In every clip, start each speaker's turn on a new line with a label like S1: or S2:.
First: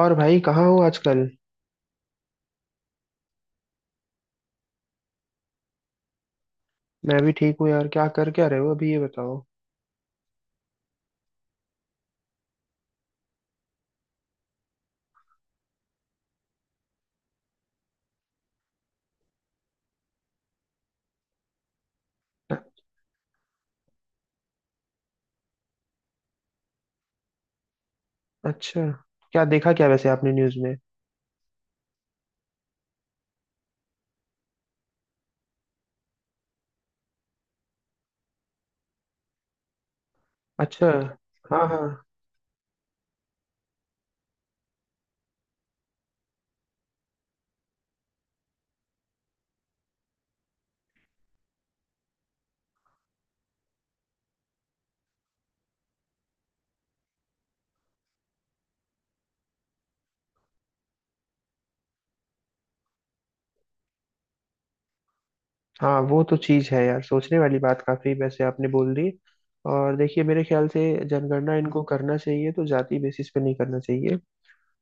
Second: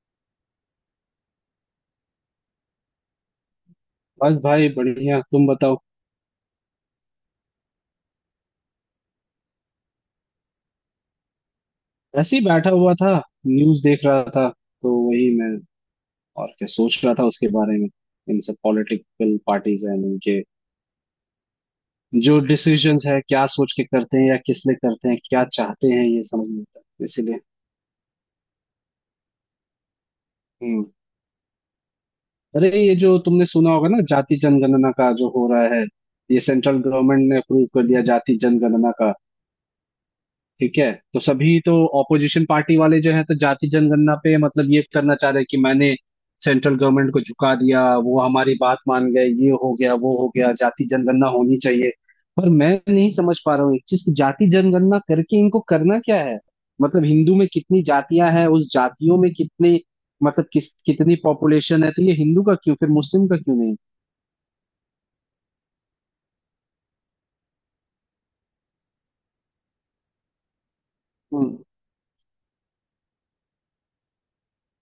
S1: और भाई कहाँ हो आजकल?
S2: बस भाई बढ़िया। तुम बताओ।
S1: मैं भी ठीक हूँ यार। क्या रहे हो अभी, ये बताओ।
S2: ऐसे ही बैठा हुआ था, न्यूज देख रहा था, तो वही मैं और क्या सोच रहा था उसके बारे में। इन सब पॉलिटिकल पार्टीज हैं, इनके जो
S1: अ-
S2: डिसीजंस है क्या सोच के करते हैं या किस लिए करते हैं, क्या चाहते हैं ये समझ नहीं आता, इसीलिए।
S1: अच्छा, क्या देखा क्या वैसे आपने न्यूज़ में?
S2: हम्म। अरे ये जो तुमने सुना होगा ना, जाति जनगणना का जो हो रहा है, ये सेंट्रल गवर्नमेंट ने अप्रूव कर दिया जाति जनगणना का। ठीक
S1: अच्छा।
S2: है, तो सभी
S1: हाँ
S2: तो
S1: हाँ।
S2: ऑपोजिशन पार्टी वाले जो है तो जाति जनगणना पे मतलब ये करना चाह रहे हैं कि मैंने सेंट्रल गवर्नमेंट को झुका दिया, वो हमारी बात मान गए, ये हो गया वो हो गया, जाति जनगणना होनी चाहिए। पर मैं नहीं समझ पा रहा हूँ एक चीज की, जाति जनगणना करके इनको करना क्या है। मतलब हिंदू में कितनी जातियां हैं, उस जातियों में कितने मतलब किस कितनी पॉपुलेशन है, तो ये हिंदू का क्यों, फिर मुस्लिम का क्यों नहीं।
S1: हाँ, वो तो चीज़ है यार, सोचने वाली बात काफी वैसे आपने बोल दी। और देखिए, मेरे ख्याल से जनगणना
S2: हम्म।
S1: इनको करना चाहिए तो जाति बेसिस पे नहीं करना चाहिए।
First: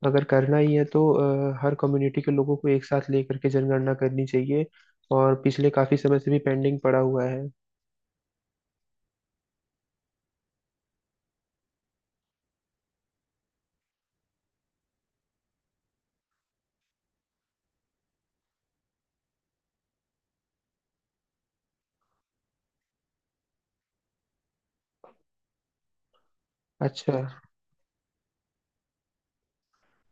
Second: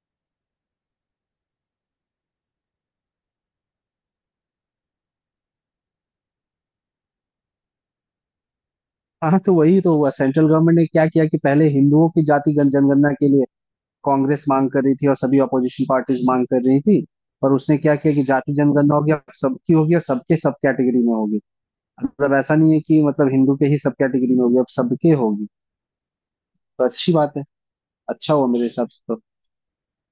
S1: अगर करना ही है तो हर कम्युनिटी के लोगों को एक साथ लेकर के जनगणना करनी चाहिए। और पिछले काफी समय से भी पेंडिंग पड़ा हुआ है।
S2: हाँ, तो वही तो हुआ, सेंट्रल गवर्नमेंट ने क्या किया कि पहले हिंदुओं की जाति जनगणना के लिए कांग्रेस मांग कर रही थी और सभी अपोजिशन पार्टीज मांग कर रही थी। पर उसने क्या किया कि जाति जनगणना होगी अब सबकी होगी, और सबके सब कैटेगरी में होगी। मतलब ऐसा नहीं है कि मतलब हिंदू के ही सब कैटेगरी में होगी, अब सबके होगी। तो अच्छी
S1: अच्छा।
S2: बात है, अच्छा हुआ मेरे हिसाब से तो।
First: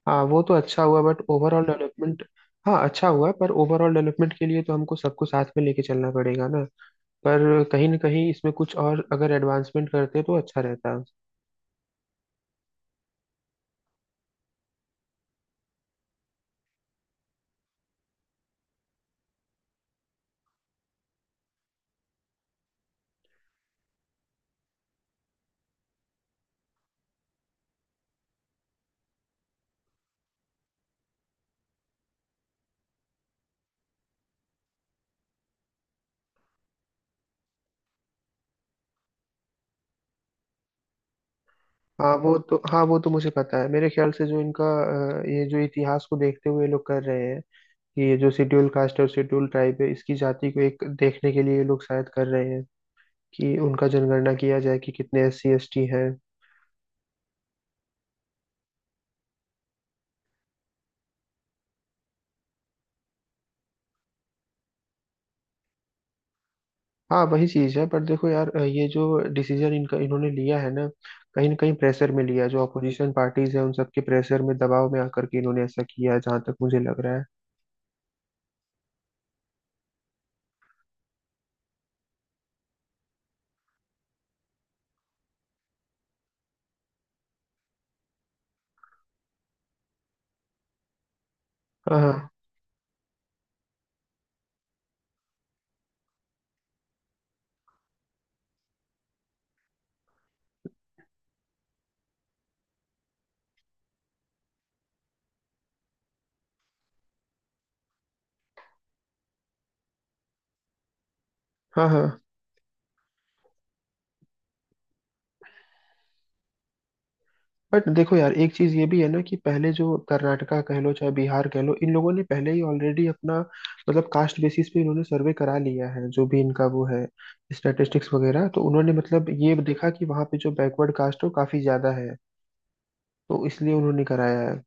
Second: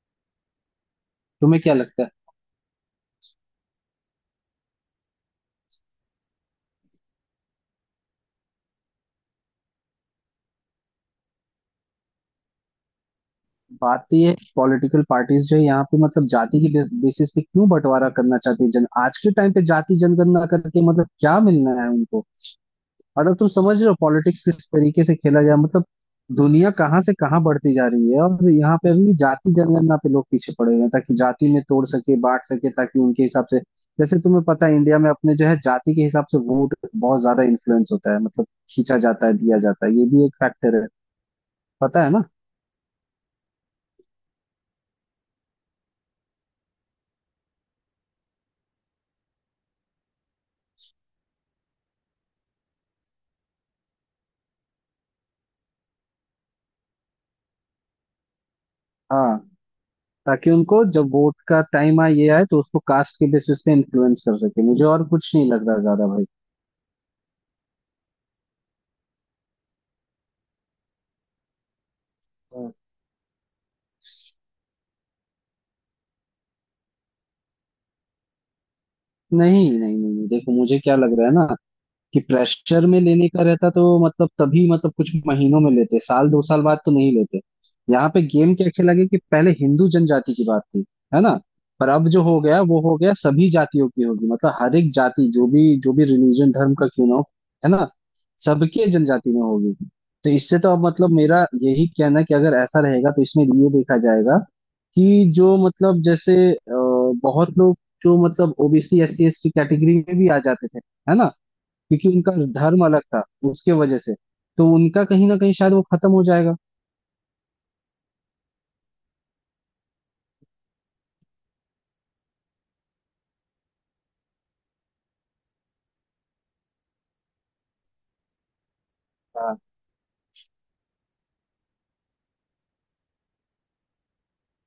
S1: हाँ, वो तो अच्छा हुआ बट
S2: तुम्हें
S1: ओवरऑल
S2: क्या लगता है?
S1: डेवलपमेंट। हाँ, अच्छा हुआ पर ओवरऑल डेवलपमेंट के लिए तो हमको सबको साथ में लेके चलना पड़ेगा ना। पर कहीं ना कहीं इसमें कुछ और अगर एडवांसमेंट करते तो अच्छा रहता।
S2: बात तो ये, पॉलिटिकल पार्टीज जो है यहाँ पे मतलब जाति की बेसिस पे क्यों बंटवारा करना चाहती है, जन आज के टाइम पे जाति जनगणना करके मतलब क्या मिलना है उनको। मतलब तुम समझ रहे हो पॉलिटिक्स किस तरीके से खेला गया, मतलब दुनिया कहाँ से कहाँ बढ़ती जा रही है, और यहाँ पे अभी भी जाति जनगणना पे लोग पीछे पड़े हुए हैं, ताकि जाति में तोड़ सके बांट सके, ताकि उनके हिसाब से। जैसे तुम्हें पता है, इंडिया में अपने जो है जाति के हिसाब से वोट बहुत ज्यादा इन्फ्लुएंस होता है, मतलब खींचा जाता है दिया जाता है, ये भी एक फैक्टर है, पता है
S1: हाँ
S2: ना।
S1: वो तो हाँ वो तो मुझे पता है। मेरे ख्याल से जो इनका, ये जो इतिहास को देखते हुए ये लोग कर रहे हैं कि ये जो शेड्यूल कास्ट और शेड्यूल ट्राइब है इसकी जाति को एक देखने के लिए ये लोग शायद कर रहे हैं कि उनका जनगणना किया जाए, कि कितने एस सी एस टी हैं।
S2: हाँ, ताकि उनको जब वोट का टाइम आए ये आए, तो उसको कास्ट के बेसिस पे इन्फ्लुएंस कर सके, मुझे और कुछ नहीं लग रहा ज्यादा भाई।
S1: हाँ, वही चीज है। पर देखो यार, ये जो डिसीजन इनका इन्होंने लिया है ना, कहीं ना कहीं प्रेशर में लिया है। जो
S2: हाँ।
S1: अपोजिशन पार्टीज है उन सबके प्रेशर में, दबाव में आकर के इन्होंने ऐसा किया है, जहां तक मुझे लग रहा है।
S2: नहीं नहीं नहीं नहीं, देखो मुझे क्या लग रहा है ना, कि प्रेशर में लेने का रहता तो मतलब तभी, मतलब कुछ महीनों में लेते, साल दो साल बाद तो नहीं लेते। यहाँ पे गेम क्या खेला गया, कि पहले हिंदू जनजाति की बात थी, है ना, पर
S1: हाँ
S2: अब जो
S1: हाँ
S2: हो गया वो हो गया, सभी जातियों की होगी, मतलब हर एक जाति जो भी रिलीजन धर्म का क्यों ना हो, है ना, सबके जनजाति में होगी। तो इससे तो अब मतलब मेरा यही कहना है कि अगर ऐसा रहेगा तो इसमें ये देखा जाएगा कि जो मतलब जैसे बहुत लोग जो मतलब OBC S C S T category में भी आ जाते थे, है ना,
S1: हाँ
S2: क्योंकि
S1: हाँ।
S2: उनका धर्म अलग था, उसके वजह से तो उनका कहीं ना कहीं शायद वो खत्म हो जाएगा।
S1: बट देखो यार, एक चीज ये भी है ना कि पहले जो कर्नाटका कह लो चाहे बिहार कह लो, इन लोगों ने पहले ही ऑलरेडी अपना, मतलब कास्ट बेसिस पे इन्होंने सर्वे करा लिया है। जो भी इनका वो है स्टैटिस्टिक्स वगैरह, तो उन्होंने मतलब ये
S2: हाँ।
S1: देखा कि वहाँ पे जो बैकवर्ड कास्ट है वो काफी ज्यादा है, तो इसलिए उन्होंने कराया है।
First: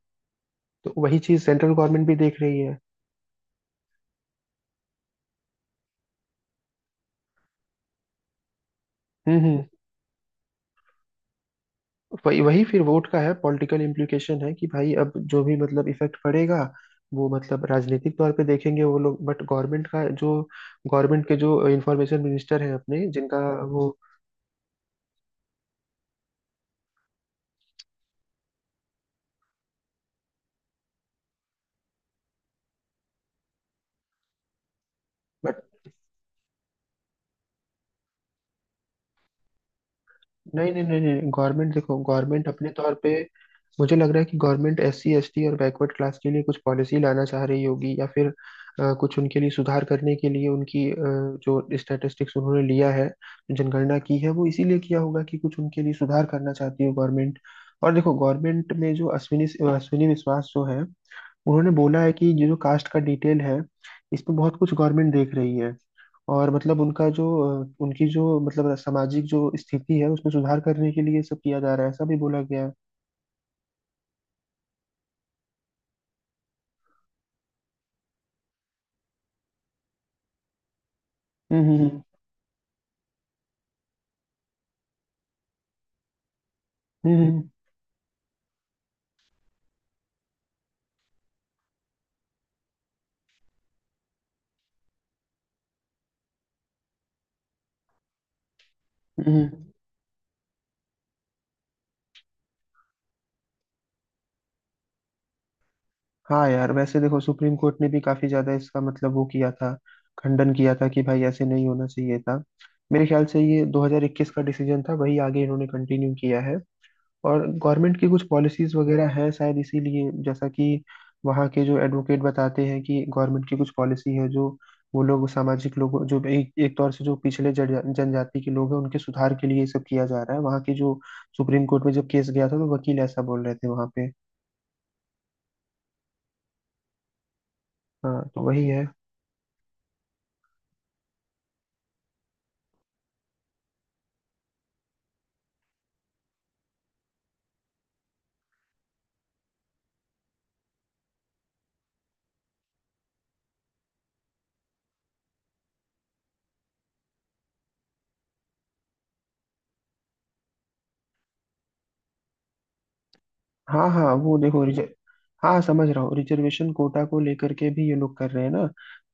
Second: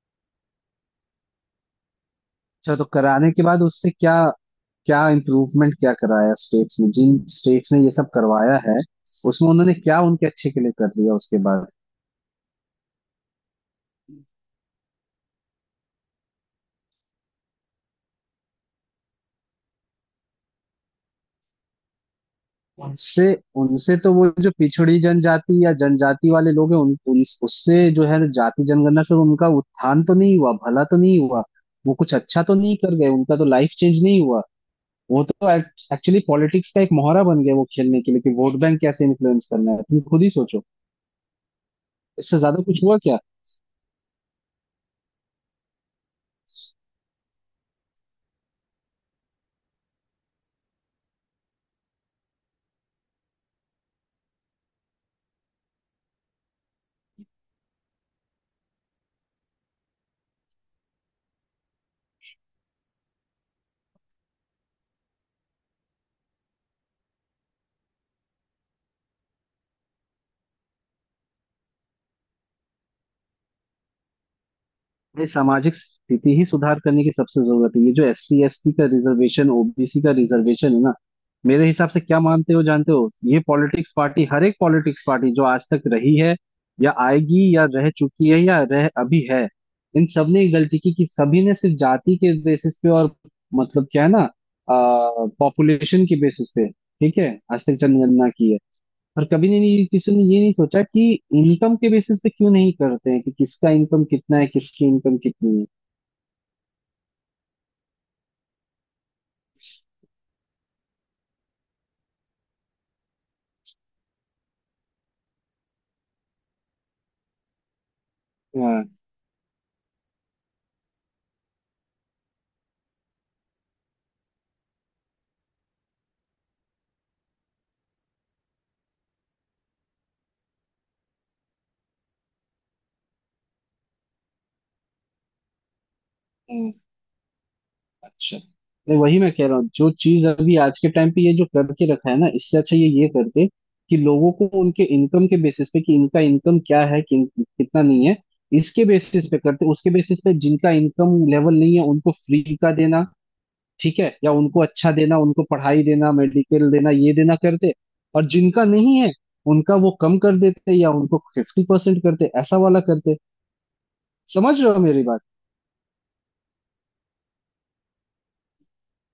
S1: तो वही चीज सेंट्रल गवर्नमेंट भी देख रही
S2: अच्छा,
S1: है।
S2: तो कराने के बाद उससे क्या, क्या इम्प्रूवमेंट, क्या कराया स्टेट्स ने, जिन स्टेट्स ने ये सब करवाया है, उसमें
S1: हम्म।
S2: उन्होंने क्या उनके अच्छे के लिए कर दिया उसके बाद?
S1: वही वही फिर वोट का है, पॉलिटिकल इम्प्लीकेशन है कि भाई अब जो भी मतलब इफेक्ट पड़ेगा वो मतलब राजनीतिक तौर पे देखेंगे वो लोग। बट गवर्नमेंट का जो, गवर्नमेंट के जो इंफॉर्मेशन मिनिस्टर हैं अपने,
S2: उनसे
S1: जिनका वो,
S2: उनसे तो वो जो पिछड़ी जनजाति या जनजाति वाले लोग हैं, उन, उन उससे जो है ना जाति जनगणना से उनका उत्थान तो नहीं हुआ, भला तो नहीं हुआ, वो कुछ अच्छा तो नहीं कर गए, उनका तो लाइफ चेंज नहीं हुआ। वो तो एक्चुअली पॉलिटिक्स का एक मोहरा बन गया वो, खेलने के लिए कि वोट बैंक कैसे इन्फ्लुएंस करना है, तुम खुद ही सोचो,
S1: नहीं नहीं नहीं नहीं, गवर्नमेंट देखो,
S2: इससे
S1: गवर्नमेंट
S2: ज्यादा
S1: अपने
S2: कुछ
S1: तौर
S2: हुआ
S1: पे,
S2: क्या?
S1: मुझे लग रहा है कि government S C S T और बैकवर्ड क्लास के लिए कुछ पॉलिसी लाना चाह रही होगी, या फिर कुछ उनके लिए सुधार करने के लिए उनकी, जो स्टैटिस्टिक्स उन्होंने लिया है, जनगणना की है, वो इसीलिए किया होगा कि कुछ उनके लिए सुधार करना चाहती है गवर्नमेंट। और देखो, गवर्नमेंट में जो अश्विनी अश्विनी विश्वास जो है, उन्होंने बोला है कि ये जो कास्ट का डिटेल है इसमें बहुत कुछ गवर्नमेंट देख रही है। और मतलब उनका जो, उनकी जो मतलब सामाजिक जो स्थिति है उसमें सुधार करने के लिए ये सब किया जा रहा है, ऐसा भी बोला गया है।
S2: ये सामाजिक स्थिति ही सुधार करने की सबसे जरूरत है। ये जो एस सी एस टी का रिजर्वेशन, ओबीसी का रिजर्वेशन है ना, मेरे हिसाब
S1: हम्म।
S2: से क्या मानते हो जानते हो, ये पॉलिटिक्स पार्टी, हर एक पॉलिटिक्स पार्टी जो आज तक रही है या आएगी
S1: हम्म
S2: या रह चुकी है या रह अभी है, इन सब ने ये गलती की कि सभी ने सिर्फ जाति के बेसिस पे और मतलब क्या है ना पॉपुलेशन के बेसिस पे, ठीक है, आज तक जनगणना की है। और
S1: हम्म, हम्म।
S2: कभी नहीं, किसी ने ये नहीं सोचा कि इनकम के बेसिस पे क्यों नहीं करते हैं, कि किसका इनकम कितना है, किसकी इनकम कितनी है।
S1: हाँ यार, वैसे देखो, सुप्रीम कोर्ट ने भी काफी ज्यादा इसका मतलब वो किया था, खंडन किया था कि भाई ऐसे नहीं होना चाहिए था। मेरे ख्याल से ये 2021 का डिसीजन था, वही आगे इन्होंने कंटिन्यू किया है। और गवर्नमेंट की कुछ पॉलिसीज
S2: हाँ,
S1: वगैरह हैं शायद इसीलिए, जैसा कि वहाँ के जो एडवोकेट बताते हैं कि गवर्नमेंट की कुछ पॉलिसी है जो, वो लोग सामाजिक लोगों जो एक एक तौर से जो पिछले जनजाति के लोग हैं उनके सुधार के लिए ये सब किया जा रहा है। वहाँ की जो सुप्रीम कोर्ट में जब केस गया था तो वकील ऐसा बोल रहे थे वहाँ पे।
S2: हाँ,
S1: हाँ,
S2: अच्छा।
S1: तो वही है।
S2: नहीं, वही मैं कह रहा हूँ, जो चीज अभी आज के टाइम पे ये जो करके रखा है ना, इससे अच्छा ये करते कि लोगों को उनके इनकम के बेसिस पे, कि इनका इनकम क्या है, कि कितना नहीं है, इसके बेसिस पे करते। उसके बेसिस पे जिनका इनकम लेवल नहीं है उनको फ्री का देना, ठीक है, या उनको अच्छा देना, उनको पढ़ाई देना, मेडिकल देना, ये देना करते। और जिनका नहीं है उनका वो कम कर देते, या उनको फिफ्टी परसेंट करते, ऐसा वाला करते।
S1: हाँ हाँ, वो
S2: समझ
S1: देखो
S2: रहे हो
S1: रिजर्व,
S2: मेरी बात?
S1: हाँ समझ रहा हूँ, रिजर्वेशन कोटा को लेकर के भी ये लोग कर रहे हैं ना।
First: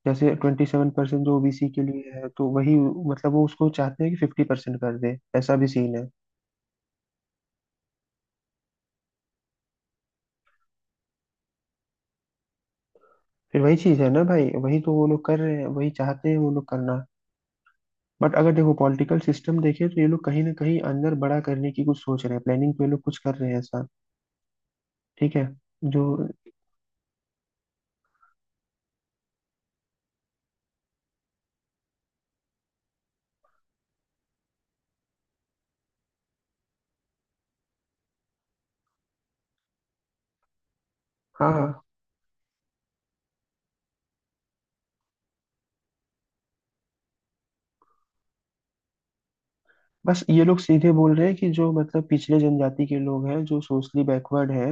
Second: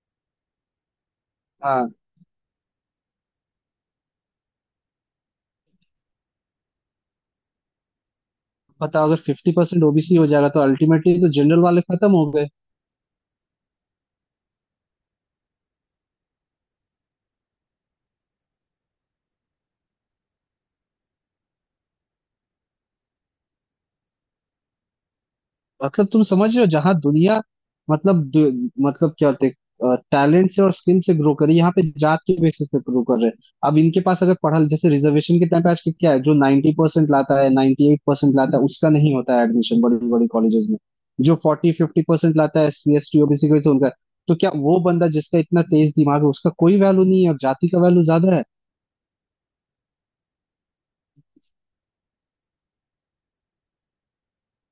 S1: जैसे 27% जो ओबीसी के
S2: हाँ,
S1: लिए है, तो वही, मतलब वो उसको चाहते हैं कि 50% कर दे, ऐसा भी सीन है।
S2: बताओ, अगर फिफ्टी परसेंट ओबीसी हो जाएगा, तो अल्टीमेटली तो जनरल वाले खत्म हो गए।
S1: फिर वही चीज है ना भाई, वही तो वो लोग कर रहे हैं, वही चाहते हैं वो लोग करना। बट अगर देखो पॉलिटिकल सिस्टम देखे तो ये लोग कहीं ना कहीं अंदर बड़ा करने की कुछ सोच रहे हैं, प्लानिंग तो ये लोग कुछ कर रहे हैं ऐसा। ठीक है। जो,
S2: मतलब तुम समझ रहे हो, जहां दुनिया मतलब मतलब क्या होते टैलेंट से और स्किल से ग्रो करे, यहाँ पे जात के बेसिस पे ग्रो कर रहे हैं। अब इनके पास, अगर पढ़ा, जैसे रिजर्वेशन के टाइम पे आज के क्या है, जो 90% परसेंट लाता है, 98% एट परसेंट लाता है, उसका नहीं होता है एडमिशन बड़ी बड़ी कॉलेजेस में, जो
S1: हाँ
S2: 40
S1: हाँ।
S2: 50% परसेंट लाता है सी एस टी ओबीसी को उनका। तो क्या वो बंदा जिसका इतना तेज दिमाग है उसका कोई वैल्यू नहीं है, और जाति का वैल्यू ज्यादा है?
S1: बस ये लोग सीधे बोल रहे हैं कि जो मतलब पिछले जनजाति के लोग हैं जो सोशली बैकवर्ड हैं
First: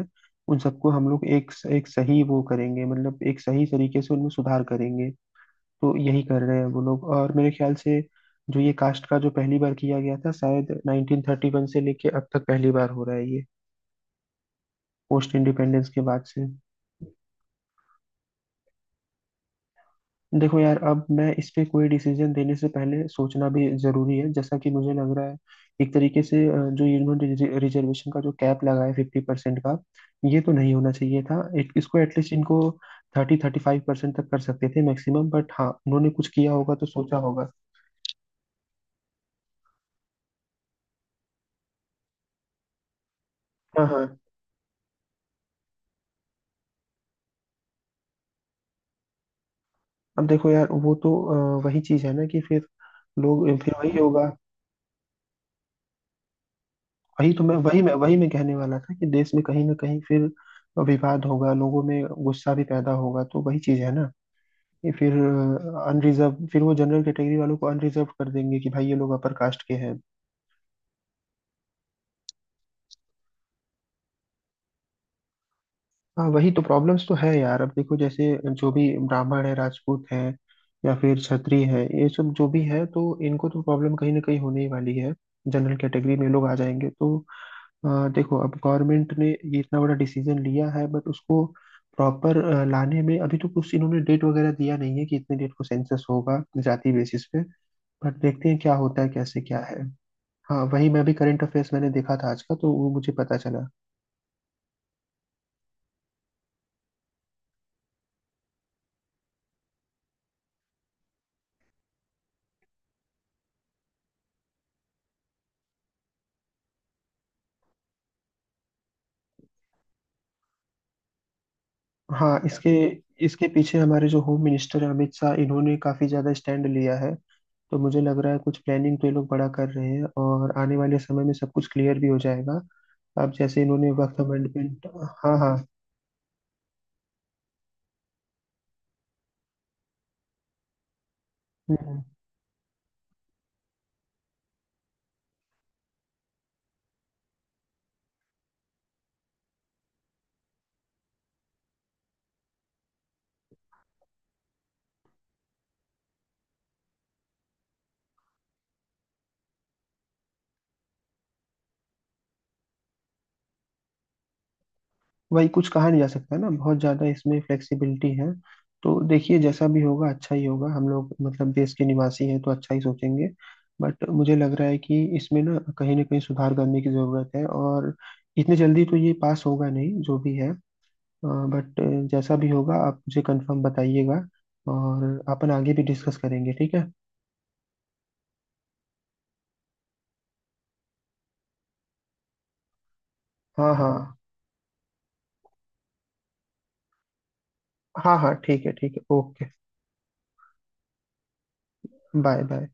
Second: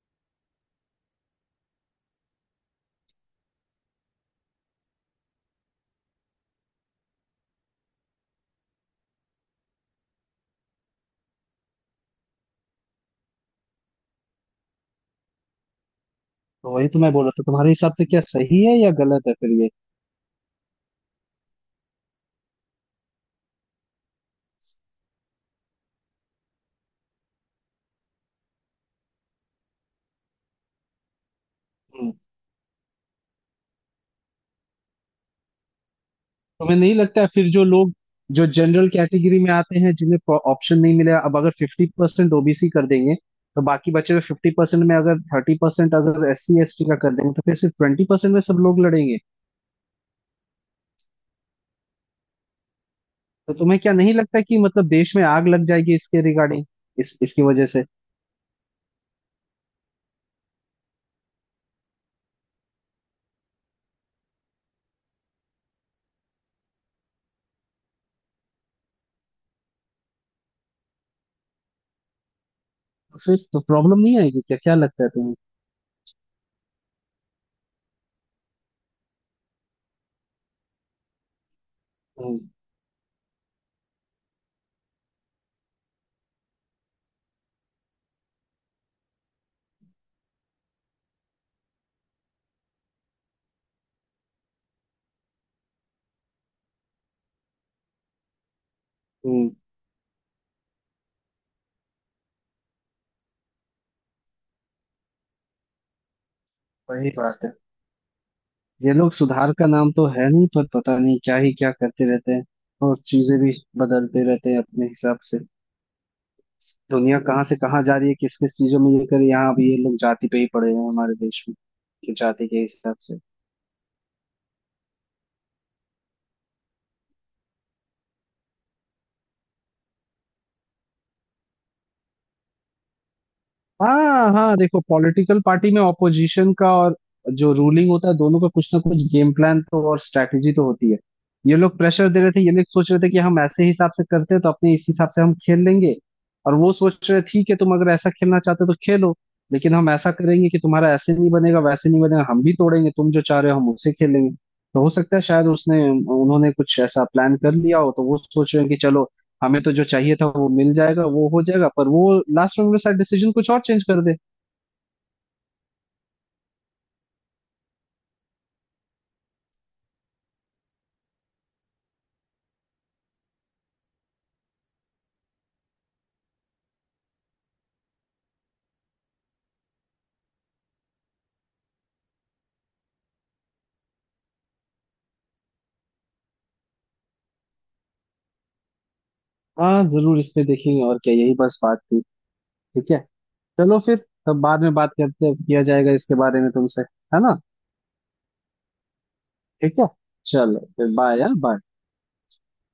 S1: उन सबको हम लोग एक एक सही वो करेंगे, मतलब एक सही तरीके से उनमें सुधार करेंगे। तो यही कर रहे हैं वो लोग। और मेरे ख्याल से जो ये कास्ट का जो पहली बार किया गया था, शायद 1931 से लेके, अब तक पहली बार हो रहा है ये, पोस्ट इंडिपेंडेंस के बाद से।
S2: तो वही तो मैं बोल रहा था, तुम्हारे हिसाब से क्या सही है या गलत है फिर?
S1: देखो यार, अब मैं इस पे कोई डिसीजन देने से पहले सोचना भी जरूरी है, जैसा कि मुझे लग रहा है, एक तरीके से जो इन्होंने रिजर्वेशन का जो कैप लगाया 50% का, ये तो नहीं होना चाहिए था। इसको
S2: ये
S1: एटलीस्ट इनको थर्टी 35% तक कर सकते थे मैक्सिमम। बट हाँ, उन्होंने कुछ किया होगा
S2: तुम्हें
S1: तो
S2: नहीं
S1: सोचा
S2: लगता है फिर,
S1: होगा।
S2: जो लोग जो जनरल कैटेगरी में आते हैं, जिन्हें ऑप्शन नहीं मिला, अब अगर फिफ्टी परसेंट ओबीसी कर देंगे, तो
S1: हाँ
S2: बाकी बचे
S1: हाँ।
S2: हुए फिफ्टी परसेंट में अगर थर्टी परसेंट अगर एस सी एस टी का कर देंगे, तो फिर सिर्फ ट्वेंटी परसेंट में सब लोग लड़ेंगे।
S1: अब देखो यार, वो तो वही चीज है ना, कि फिर लोग,
S2: तो
S1: फिर
S2: तुम्हें क्या
S1: वही
S2: नहीं
S1: होगा।
S2: लगता कि मतलब देश में आग लग जाएगी इसके रिगार्डिंग, इस
S1: वही
S2: इसकी
S1: तो मैं,
S2: वजह
S1: वही
S2: से?
S1: मैं वही मैं कहने वाला था कि देश में कहीं ना कहीं फिर विवाद होगा, लोगों में गुस्सा भी पैदा होगा। तो वही चीज है ना कि फिर अनरिजर्व, फिर वो जनरल कैटेगरी वालों को अनरिजर्व कर देंगे कि भाई ये लोग अपर कास्ट के हैं।
S2: तो फिर तो प्रॉब्लम नहीं आएगी क्या, क्या लगता है तुम्हें?
S1: हाँ, वही तो प्रॉब्लम्स तो है यार। अब देखो जैसे, जो भी ब्राह्मण है, राजपूत है, या फिर क्षत्रिय है, ये सब
S2: हम्म
S1: जो भी है, तो इनको तो प्रॉब्लम कहीं ना कहीं होने ही वाली है, जनरल कैटेगरी में लोग आ जाएंगे तो। देखो, अब गवर्नमेंट ने ये इतना बड़ा डिसीजन लिया है बट उसको प्रॉपर लाने में अभी तो कुछ इन्होंने डेट वगैरह दिया नहीं है कि इतने डेट को सेंसस होगा जाति बेसिस पे। बट देखते हैं क्या होता है, कैसे
S2: हम्म।
S1: क्या है। हाँ, वही मैं भी करंट अफेयर्स मैंने देखा था आज का, तो वो मुझे पता चला।
S2: वही बात है, ये लोग सुधार का नाम तो है नहीं, पर पता नहीं क्या ही क्या करते रहते हैं, और चीजें भी बदलते रहते हैं अपने हिसाब से। दुनिया कहाँ से कहाँ जा रही है, किस किस चीजों में लेकर, यहाँ अब ये लोग जाति पे ही पड़े हैं हमारे देश में, कि
S1: हाँ,
S2: जाति के
S1: इसके
S2: हिसाब से।
S1: इसके पीछे हमारे जो होम मिनिस्टर हैं, अमित शाह, इन्होंने काफी ज्यादा स्टैंड लिया है। तो मुझे लग रहा है कुछ प्लानिंग तो ये लोग बड़ा कर रहे हैं, और आने वाले समय में सब कुछ क्लियर भी हो जाएगा। अब जैसे इन्होंने वर्क
S2: हाँ हाँ, देखो
S1: अमेंडमेंट, हाँ
S2: पॉलिटिकल
S1: हाँ,
S2: पार्टी में ऑपोजिशन का और जो रूलिंग होता है, दोनों का कुछ ना कुछ गेम प्लान तो और स्ट्रैटेजी तो होती है। ये लोग
S1: हम्म,
S2: प्रेशर दे रहे थे, ये लोग सोच रहे थे कि हम ऐसे हिसाब से करते हैं तो अपने इस हिसाब से हम खेल लेंगे, और वो सोच रहे ठीक है, तुम अगर ऐसा खेलना चाहते हो तो खेलो, लेकिन हम ऐसा करेंगे कि तुम्हारा ऐसे नहीं बनेगा वैसे नहीं बनेगा, हम भी तोड़ेंगे, तुम जो चाह रहे हो हम उसे खेलेंगे। तो हो सकता है शायद उसने उन्होंने कुछ ऐसा प्लान कर लिया हो, तो वो सोच रहे हैं कि चलो हमें तो जो चाहिए था वो मिल जाएगा, वो हो जाएगा, पर वो लास्ट में मेरे साथ डिसीजन कुछ और चेंज कर दे।
S1: वही कुछ कहा नहीं जा सकता ना, बहुत ज्यादा इसमें फ्लेक्सिबिलिटी है। तो देखिए जैसा भी होगा अच्छा ही होगा। हम लोग मतलब देश के निवासी हैं तो अच्छा ही सोचेंगे। बट मुझे लग रहा है कि इसमें ना कहीं सुधार करने की जरूरत है। और इतने जल्दी तो ये पास होगा नहीं जो भी है। बट जैसा भी होगा आप मुझे कंफर्म बताइएगा, और अपन आगे भी डिस्कस करेंगे, ठीक है।
S2: हाँ जरूर, इसमें देखेंगे, और क्या, यही बस बात थी? ठीक है,
S1: हाँ
S2: चलो
S1: हाँ
S2: फिर, तब बाद में बात करते, किया जाएगा इसके बारे में तुमसे, है ना?
S1: हाँ हाँ, ठीक है ठीक है, ओके।
S2: ठीक है, चलो फिर, बाय बाय।
S1: Bye bye.